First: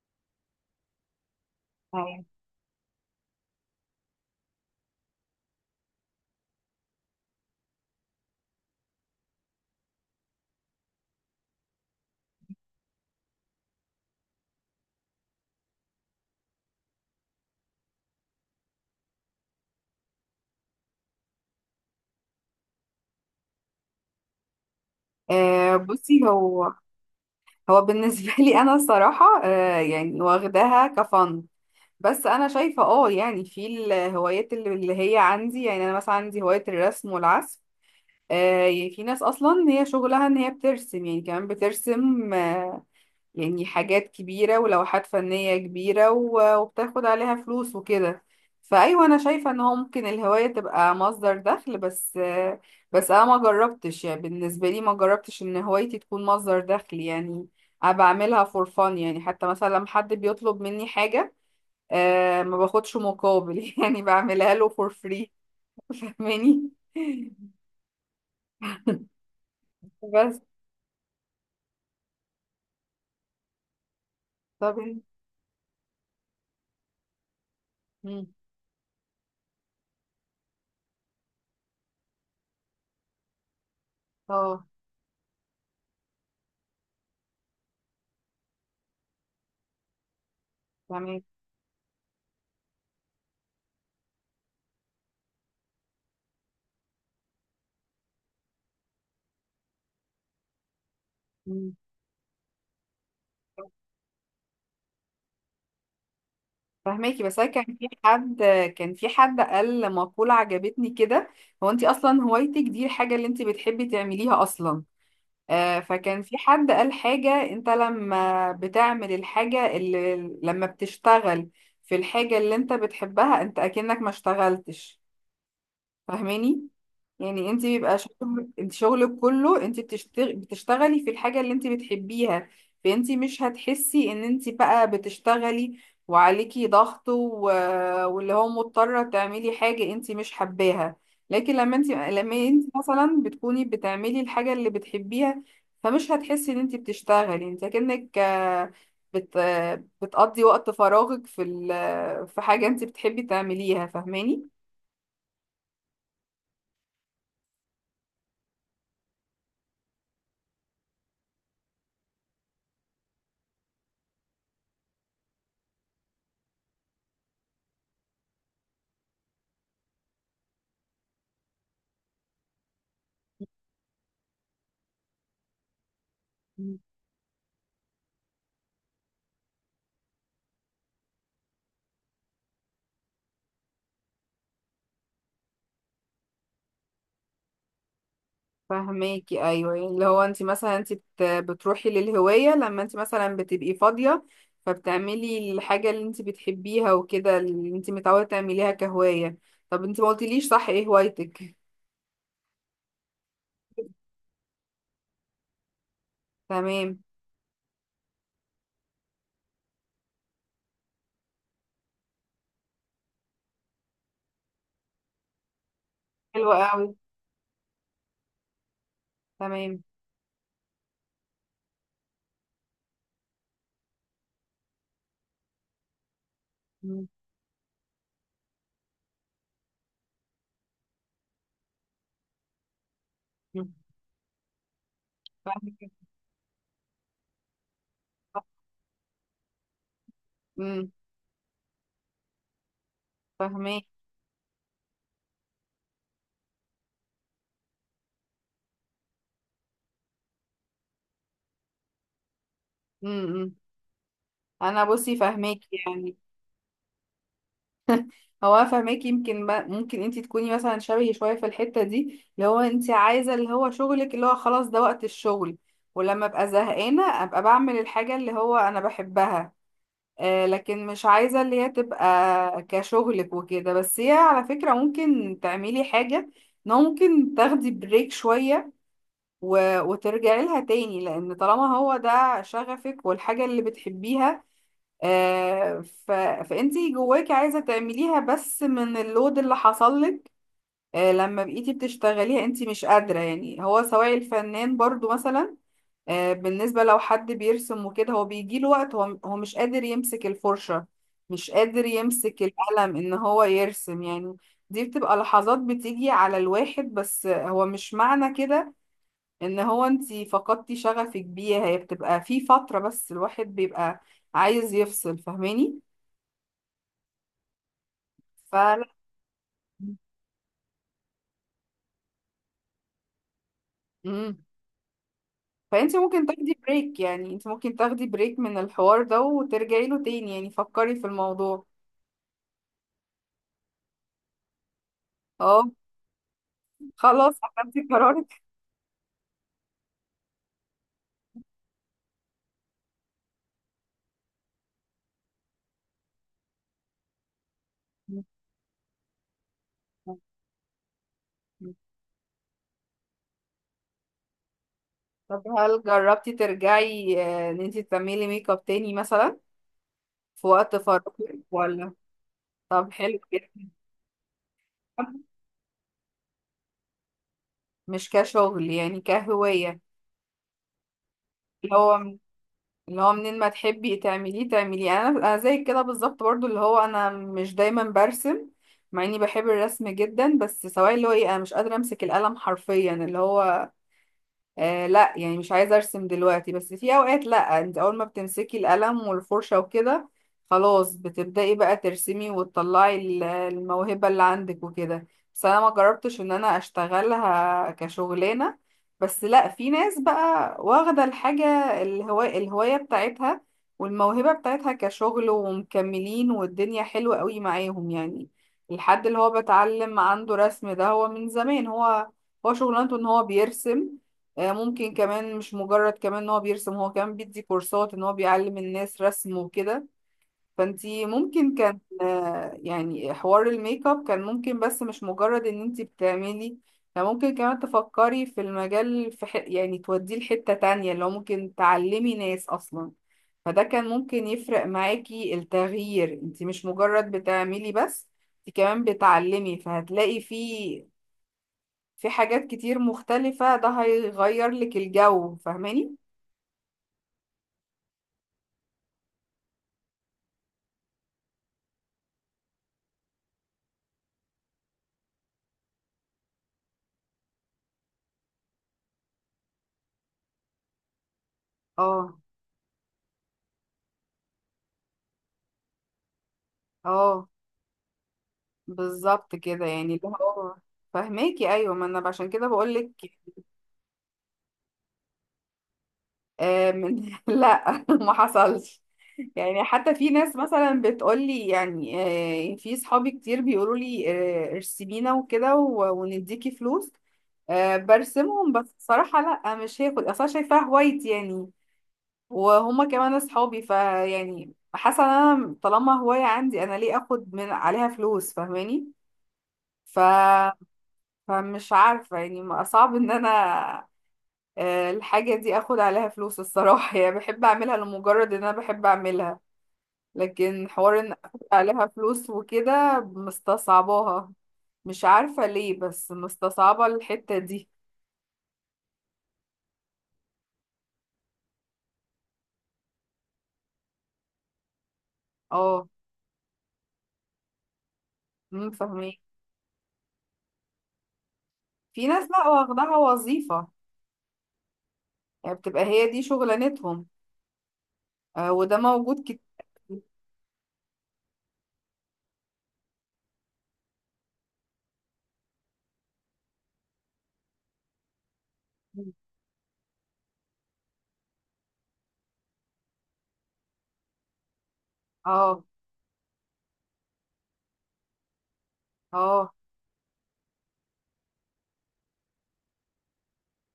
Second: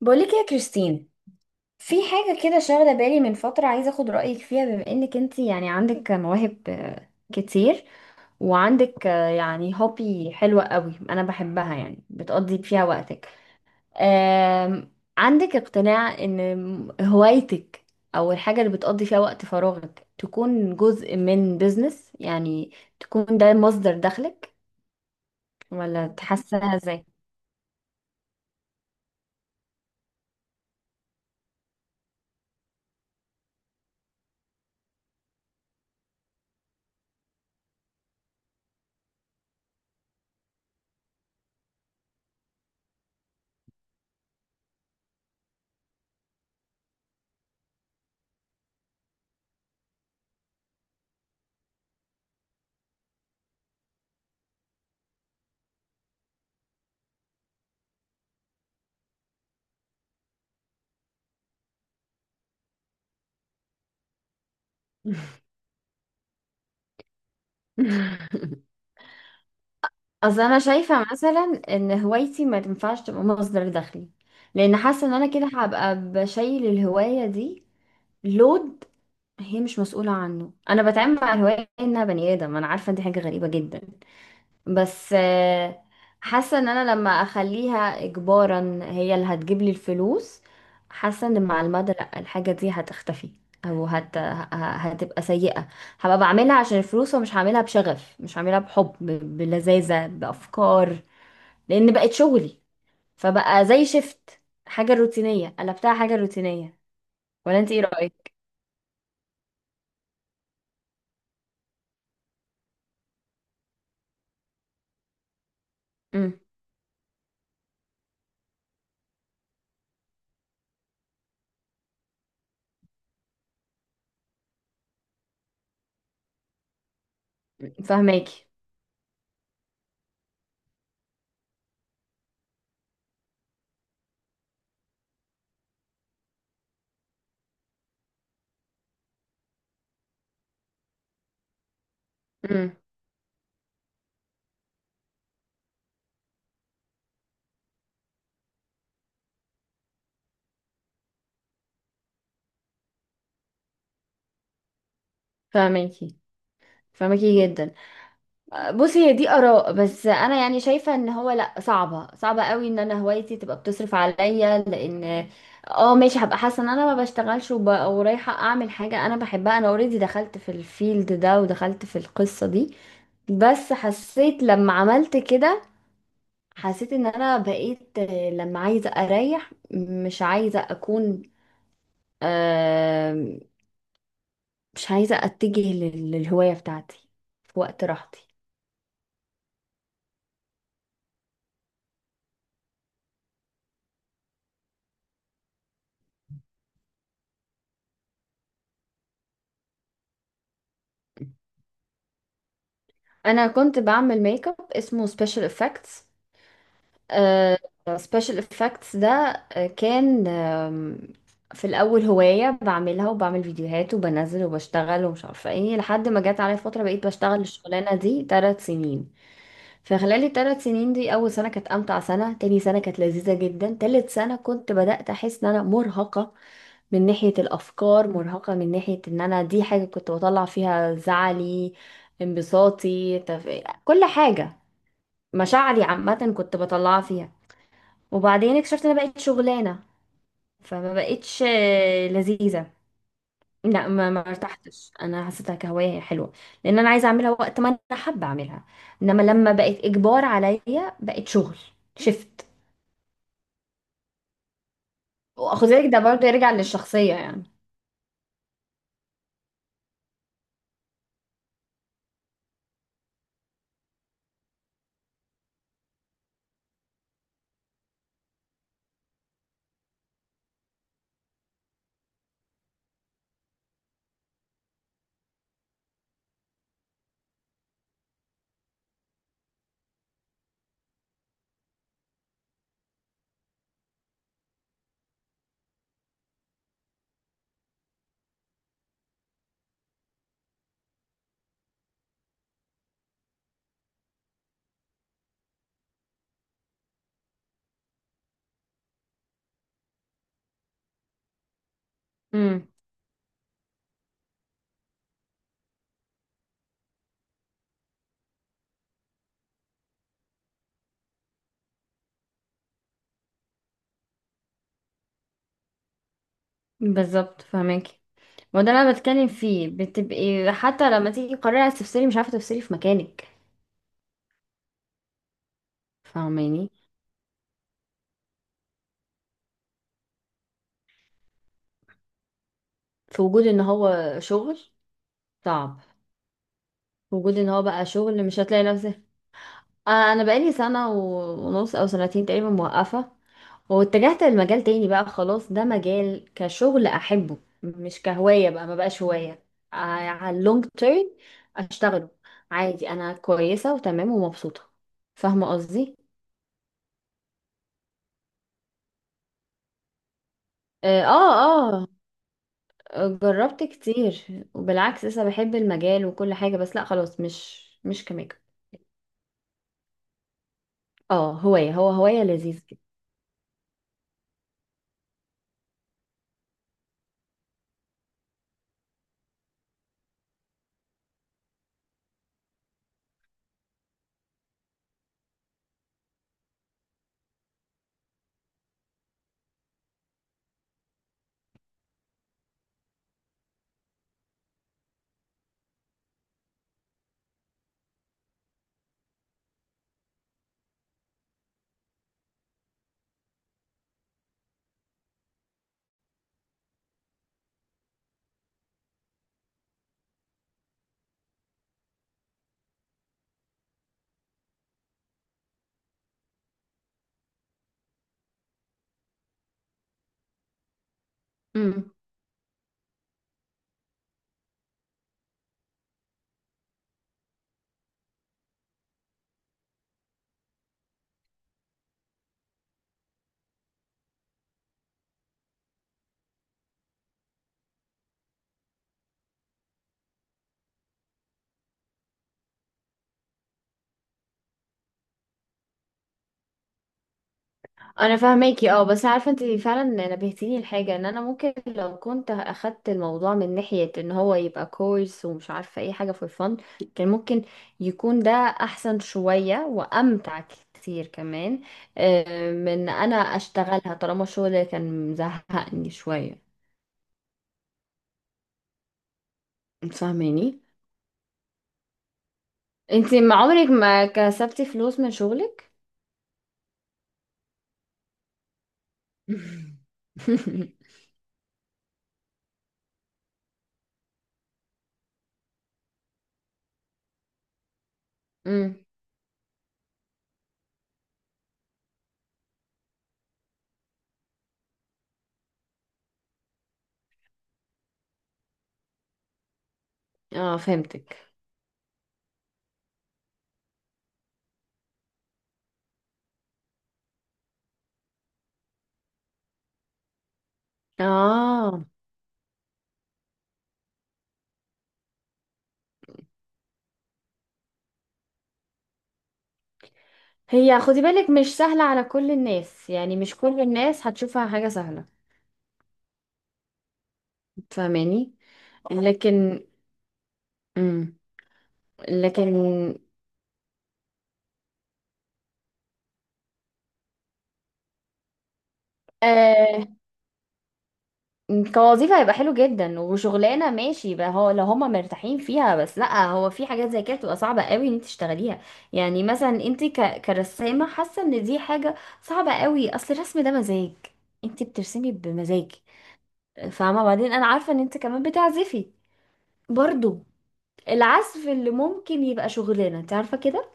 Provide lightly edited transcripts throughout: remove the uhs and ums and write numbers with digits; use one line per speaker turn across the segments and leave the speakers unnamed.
بقولك يا كريستين، في
أيوة.
حاجة كده شاغلة بالي من فترة، عايزة اخد رأيك فيها، بما انك انت يعني عندك مواهب كتير. وعندك يعني هوبي حلوة قوي، انا بحبها يعني بتقضي فيها وقتك. آم، عندك اقتناع ان هوايتك او الحاجة اللي بتقضي فيها وقت فراغك تكون جزء من بيزنس، يعني تكون ده مصدر دخلك، ولا
بصي هو
تحسها ازاي؟
هو بالنسبة لي أنا الصراحة يعني واخداها كفن. بس أنا شايفة يعني في الهوايات اللي هي عندي، يعني أنا مثلا عندي هواية الرسم والعزف. يعني في ناس أصلا هي شغلها إن هي بترسم، يعني كمان بترسم، يعني حاجات كبيرة ولوحات فنية كبيرة وبتاخد عليها فلوس وكده. فأيوة أنا شايفة إن هو ممكن الهواية تبقى مصدر دخل. بس أنا ما جربتش، يعني بالنسبة لي ما جربتش إن هوايتي تكون مصدر دخل يعني. أنا بعملها فور فان، يعني حتى مثلا لما حد بيطلب مني حاجة ما باخدش مقابل يعني بعملها له فور فري. فاهماني؟ بس
اصل انا شايفه مثلا ان هوايتي ما تنفعش تبقى مصدر دخلي،
طب
لان
إن-
حاسه ان انا كده هبقى بشيل الهوايه دي
مم.
لود. هي مش مسؤوله عنه، انا بتعامل مع الهوايه انها بني ادم. انا عارفه دي حاجه غريبه جدا،
اه
بس حاسة ان انا لما اخليها اجبارا هي اللي هتجيب لي الفلوس.
تمام.
حاسة ان مع المدى لا، الحاجة دي هتختفي او هتبقى سيئة. هبقى بعملها عشان الفلوس، ومش هعملها بشغف، مش هعملها بحب، بلذاذة، بأفكار، لان بقت شغلي. فبقى زي شفت، حاجة روتينية قلبتها حاجة روتينية.
فهماكي، بس انا
ولا
كان
انت ايه
في
رأيك؟
حد كان في حد قال مقولة عجبتني كده. هو انت اصلا هوايتك دي الحاجة اللي انت بتحبي تعمليها اصلا. آه، فكان في
امم
حد قال حاجة، انت لما بتشتغل في الحاجة اللي انت بتحبها انت اكنك ما اشتغلتش. فاهماني؟ يعني انت بيبقى
فاهماكي.
شغل، انت شغلك كله انت بتشتغلي في الحاجة اللي انت بتحبيها. فانت مش هتحسي ان انت بقى بتشتغلي وعليكي ضغط و... واللي هو مضطرة تعملي حاجة انت مش حباها. لكن لما انت
امم
مثلا بتكوني بتعملي الحاجة اللي بتحبيها، فمش هتحسي ان انت بتشتغلي، انت كأنك بت... بتقضي وقت فراغك في في حاجة انت بتحبي تعمليها. فاهماني؟
فاهماكي، فاهماكي جدا. بصي، هي دي اراء، بس انا يعني شايفه ان هو لا، صعبه صعبه قوي ان انا هوايتي تبقى بتصرف عليا، لان اه ماشي، هبقى حاسه ان انا ما بشتغلش ورايحه اعمل حاجه انا بحبها. انا اوريدي دخلت في الفيلد ده، ودخلت في القصه دي. بس حسيت لما عملت كده، حسيت ان انا بقيت لما عايزه اريح، مش عايزه اكون، آه، مش عايزه اتجه للهوايه بتاعتي في وقت راحتي.
فهماكي، ايوه، يعني اللي هو انت مثلا انت بتروحي للهوايه لما انت مثلا بتبقي فاضيه. فبتعملي الحاجه اللي انت بتحبيها وكده، اللي انت متعوده تعمليها كهوايه. طب انت ما قلتليش صح، ايه هوايتك؟
انا كنت بعمل ميك اب اسمه سبيشال افكتس.
تمام.
سبيشال افكتس ده كان، في الاول هوايه بعملها، وبعمل فيديوهات وبنزل وبشتغل ومش عارفه ايه، لحد ما جت
حلوه
عليا فتره
قوي.
بقيت بشتغل الشغلانه دي 3 سنين.
تمام.
فخلال الـ3 سنين دي، اول سنه كانت امتع سنه، تاني سنه كانت لذيذه جدا، تالت سنه كنت بدات احس ان انا مرهقه.
مم.
من ناحية الأفكار، مرهقة من ناحية إن أنا دي حاجة كنت بطلع فيها زعلي، انبساطي،
مم.
كل حاجة، مشاعري
فاهمك.
عامة كنت بطلعها فيها. وبعدين اكتشفت إن أنا بقيت شغلانة،
امم.
فما بقتش لذيذة.
فاهماكي.
لا، ما ارتحتش، انا حسيتها كهوايه حلوه، لان انا عايزه اعملها وقت ما انا حابه اعملها. انما لما بقت اجبار عليا بقت شغل، شفت؟
امم. انا بصي فاهماكي
واخد بالك ده
يعني.
برضه يرجع للشخصيه يعني.
هو أنا فاهماكي، يمكن ما ممكن انت تكوني مثلا شبهي شويه في الحته دي، اللي هو انت عايزه اللي هو شغلك اللي هو خلاص ده وقت الشغل. ولما ابقى زهقانه ابقى بعمل الحاجه اللي هو انا بحبها. آه، لكن مش عايزه اللي هي تبقى كشغلك وكده. بس هي على فكره ممكن تعملي حاجه، ان هو ممكن تاخدي بريك شويه و... وترجعي لها تاني، لان طالما هو ده شغفك والحاجه اللي بتحبيها، آه، ف... فانتي جواكي عايزه تعمليها، بس من اللود اللي حصل لك، لما بقيتي بتشتغليها انتي مش قادره. يعني هو سواء الفنان برضو مثلا، بالنسبه لو حد بيرسم وكده، هو بيجيله وقت هو مش قادر يمسك الفرشه، مش قادر يمسك
مم.
القلم ان هو يرسم يعني. دي بتبقى لحظات بتيجي على الواحد، بس هو مش معنى كده ان هو انتي فقدتي شغفك بيها. هي بتبقى في فتره، بس الواحد بيبقى عايز يفصل. فاهماني؟
بالظبط، فهماكي. ما ده اللي
فلا.
انا بتكلم فيه، بتبقي حتى لما تيجي تقرري عايز تفصلي، مش عارفه تفصلي في مكانك.
امم. فانت ممكن تاخدي
فاهماني؟
بريك، يعني انت ممكن تاخدي بريك من الحوار ده وترجعي له تاني يعني. فكري في الموضوع.
في وجود ان هو شغل
اه.
صعب. في وجود
خلاص
ان هو
اخدتي
بقى شغل مش
قرارك.
هتلاقي نفسك. انا بقالي سنه ونص او سنتين تقريبا موقفه. واتجهت لمجال تاني بقى، خلاص ده مجال كشغل احبه، مش كهوايه بقى، ما بقاش هوايه على اللونج تيرم اشتغله عادي. انا كويسه وتمام ومبسوطه.
طب
فاهمه
هل
قصدي؟
جربتي ترجعي، ان انت تعملي ميك اب تاني مثلا، في وقت
اه،
فراغك،
اه،
ولا؟ طب حلو
جربت
جدا.
كتير، وبالعكس لسه بحب المجال وكل حاجة، بس لا خلاص، مش
مش
كميك.
كشغل يعني، كهواية.
اه، هواية،
اللي
هو
هو،
هواية لذيذ كده.
اللي هو منين ما تحبي تعمليه تعمليه. انا زي كده بالظبط برضو، اللي هو انا مش دايما برسم مع اني بحب الرسم جدا. بس سواء اللي هو ايه، انا مش قادره امسك القلم حرفيا اللي هو لا، يعني مش عايزة ارسم دلوقتي. بس في اوقات لا، انت اول ما بتمسكي القلم والفرشة وكده خلاص بتبدأي بقى ترسمي وتطلعي الموهبة اللي عندك وكده. بس انا ما جربتش ان انا اشتغلها كشغلانة. بس لا، في ناس بقى واخدة الحاجة، الهواية بتاعتها والموهبة بتاعتها كشغل ومكملين، والدنيا حلوة قوي معاهم يعني. الحد اللي هو بتعلم عنده رسم ده، هو من زمان هو شغلانته ان هو بيرسم. آه، ممكن كمان مش مجرد كمان ان هو بيرسم، هو كمان بيدي كورسات ان هو بيعلم الناس رسم وكده. فانتي ممكن كان،
امم
يعني حوار الميك اب كان ممكن، بس مش مجرد ان انتي بتعملي، لا، ممكن كمان تفكري في المجال، في يعني توديه لحتة تانية، اللي هو ممكن تعلمي ناس اصلا. فده كان ممكن يفرق معاكي التغيير، انتي مش مجرد بتعملي بس، انتي كمان بتعلمي، فهتلاقي فيه، في حاجات كتير مختلفة، ده هيغير لك الجو. فاهماني؟
انا فاهماكي، اه بس عارفة انت فعلا نبهتيني لحاجة ان انا ممكن لو كنت اخدت الموضوع من ناحية ان هو يبقى كورس ومش عارفة اي حاجة في الفن، كان ممكن يكون ده احسن شوية وامتع كتير كمان،
اه.
من انا اشتغلها طالما الشغل كان مزهقني شوية.
اه. بالظبط كده يعني، اللي هو،
فاهماني؟
فاهماكي، ايوه، ما انا عشان كده بقول لك.
انتي ما عمرك ما كسبتي فلوس من شغلك؟
آه، من لا، ما حصلش. يعني حتى في ناس مثلا بتقول لي يعني، آه، في صحابي كتير بيقولوا لي، آه، ارسمينا وكده ونديكي فلوس. آه، برسمهم، بس
امم.
بصراحة لا، مش هاخد، اصلا شايفاها هوايتي يعني. وهما كمان اصحابي، فيعني حاسه ان انا طالما هوايه عندي، انا ليه اخد من عليها فلوس؟ فاهماني؟ ف...
اه، فهمتك.
فمش عارفه يعني، صعب ان انا الحاجه دي اخد عليها فلوس، الصراحه يعني بحب اعملها لمجرد ان انا بحب اعملها. لكن حوار ان اخد
اه.
عليها فلوس وكده مستصعباها. مش عارفه ليه، بس مستصعبه الحته دي.
هي، خدي بالك، مش سهلة على كل الناس، يعني مش كل الناس هتشوفها حاجة سهلة.
اه.
فاهماني؟
أمم، فاهمين.
لكن امم
في ناس لا
لكن
واخدها وظيفه، يعني بتبقى هي دي شغلانتهم. آه، وده موجود.
آه كوظيفة هيبقى حلو جدا، وشغلانة ماشي بقى هو، لو هما مرتاحين فيها. بس لا، هو في حاجات زي كده بتبقى صعبة قوي ان انت تشتغليها. يعني مثلا انت كرسامة، حاسة ان دي حاجة صعبة قوي. اصل الرسم ده مزاج، انت بترسمي
اه.
بمزاج، فاهمة؟ بعدين انا عارفة ان انت كمان بتعزفي
اه.
برضو، العزف اللي ممكن يبقى شغلانة، انت عارفة كده.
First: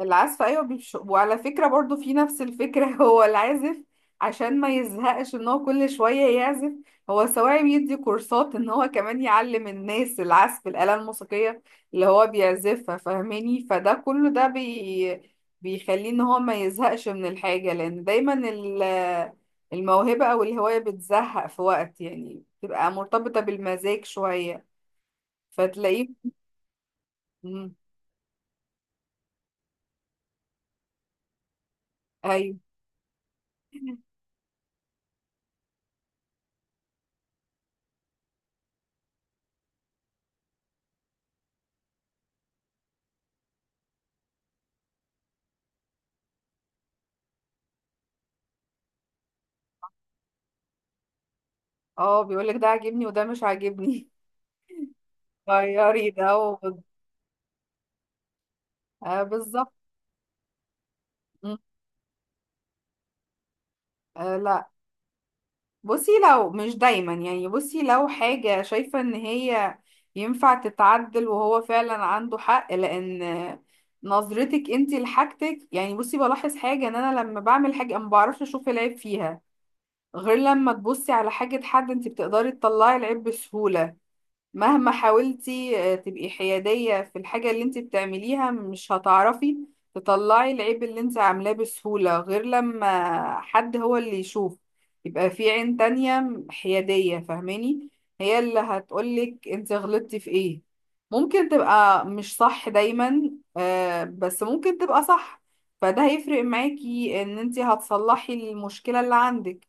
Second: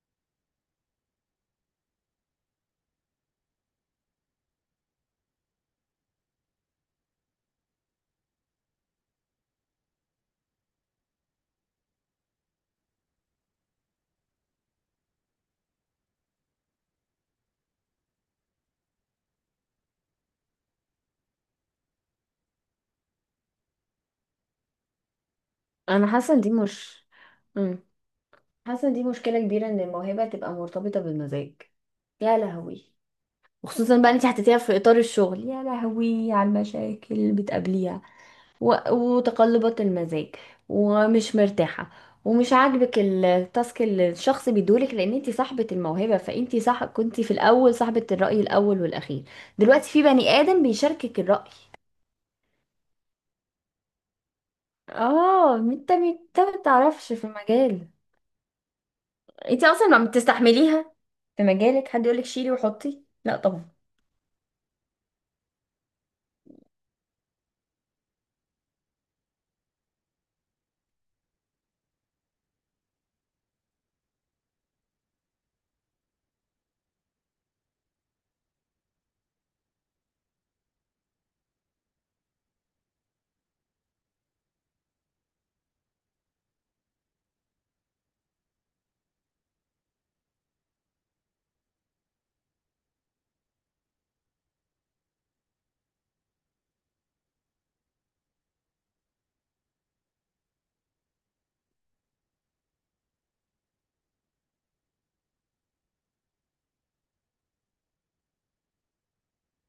العزف، ايوه، وعلى فكره برضو في نفس الفكره، هو العازف عشان ما يزهقش ان هو كل شويه يعزف، هو سواء بيدي كورسات ان هو كمان يعلم الناس العزف، الاله الموسيقيه اللي هو بيعزفها. فاهماني؟ فده كله ده بيخليه ان هو ما يزهقش من الحاجه. لان دايما الموهبه او الهوايه بتزهق في وقت، يعني بتبقى مرتبطه بالمزاج شويه
انا
فتلاقيه.
حاسة ان دي مش
مم.
مم. حاسة ان دي مشكلة كبيرة، ان الموهبة تبقى مرتبطة بالمزاج، يا
ايوه.
لهوي. وخصوصا بقى انت حطيتيها في اطار الشغل، يا لهوي على المشاكل اللي بتقابليها وتقلبات المزاج، ومش مرتاحه، ومش عاجبك التاسك اللي الشخص بيدولك، لان انت صاحبه الموهبه، فانت صح كنت في الاول صاحبه الراي الاول والاخير. دلوقتي في بني ادم بيشاركك الراي.
اه، بيقولك ده عاجبني وده مش عاجبني.
اه، انت
غيري ده
انت
و...
ما تعرفش في المجال.
آه
انت
بالظبط.
اصلا ما بتستحمليها في
مم.
مجالك حد يقولك شيلي وحطي، لا طبعا.
آه لا. بصي لو مش دايما يعني، بصي لو حاجة شايفة ان هي ينفع تتعدل وهو فعلا عنده حق، لان نظرتك انتي لحاجتك يعني، بصي بلاحظ حاجة ان انا لما بعمل حاجة ما بعرفش اشوف العيب فيها، غير لما تبصي على حاجة حد انتي بتقدري تطلعي العيب بسهولة. مهما حاولتي تبقي حيادية في الحاجة اللي انت بتعمليها، مش هتعرفي تطلعي العيب اللي انت عاملاه بسهولة غير لما حد هو اللي يشوف. يبقى في عين تانية حيادية. فاهماني؟ هي اللي هتقولك انت غلطتي في ايه. ممكن تبقى مش صح دايما، بس ممكن تبقى صح. فده هيفرق معاكي ان انت هتصلحي المشكلة اللي عندك.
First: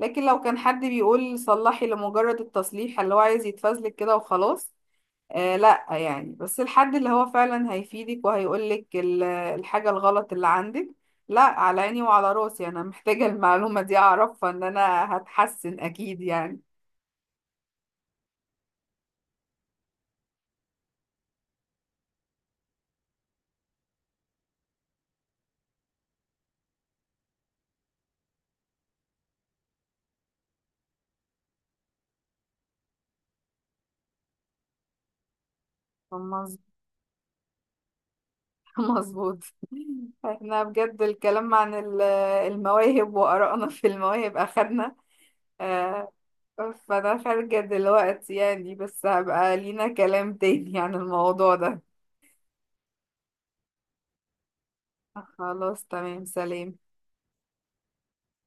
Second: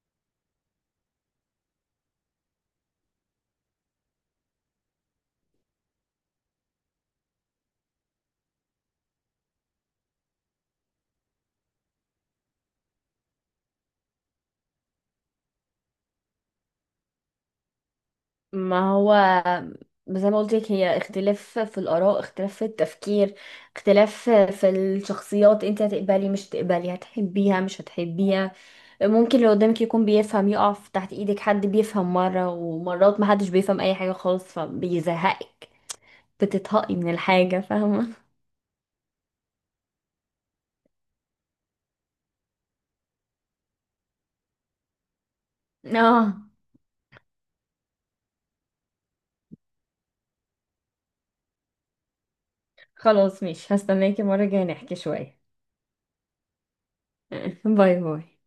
لكن لو كان حد بيقول صلحي لمجرد التصليح، اللي هو عايز يتفزلك كده وخلاص، لا يعني. بس الحد اللي هو فعلا هيفيدك وهيقولك الحاجة الغلط اللي عندك، لا على عيني وعلى راسي، انا محتاجة المعلومة دي اعرفها، ان انا هتحسن اكيد يعني.
ما هو زي ما قلت لك، هي اختلاف في الآراء، اختلاف في التفكير، اختلاف في الشخصيات. انت هتقبلي، مش هتقبلي، هتحبيها، مش هتحبيها. ممكن اللي قدامك يكون بيفهم، يقف تحت ايدك، حد بيفهم مرة، ومرات محدش بيفهم اي حاجة خالص فبيزهقك،
مظ-
بتتهقي من الحاجة، فاهمة؟
مظبوط. احنا بجد الكلام عن المواهب وآرائنا في المواهب اخدنا، آه.
اه،
فانا خارجة دلوقتي يعني، بس هبقى لينا كلام تاني عن الموضوع ده.
خلاص ماشي، هستناكي المرة الجاية نحكي شوية.
خلاص تمام، سلام.
باي باي.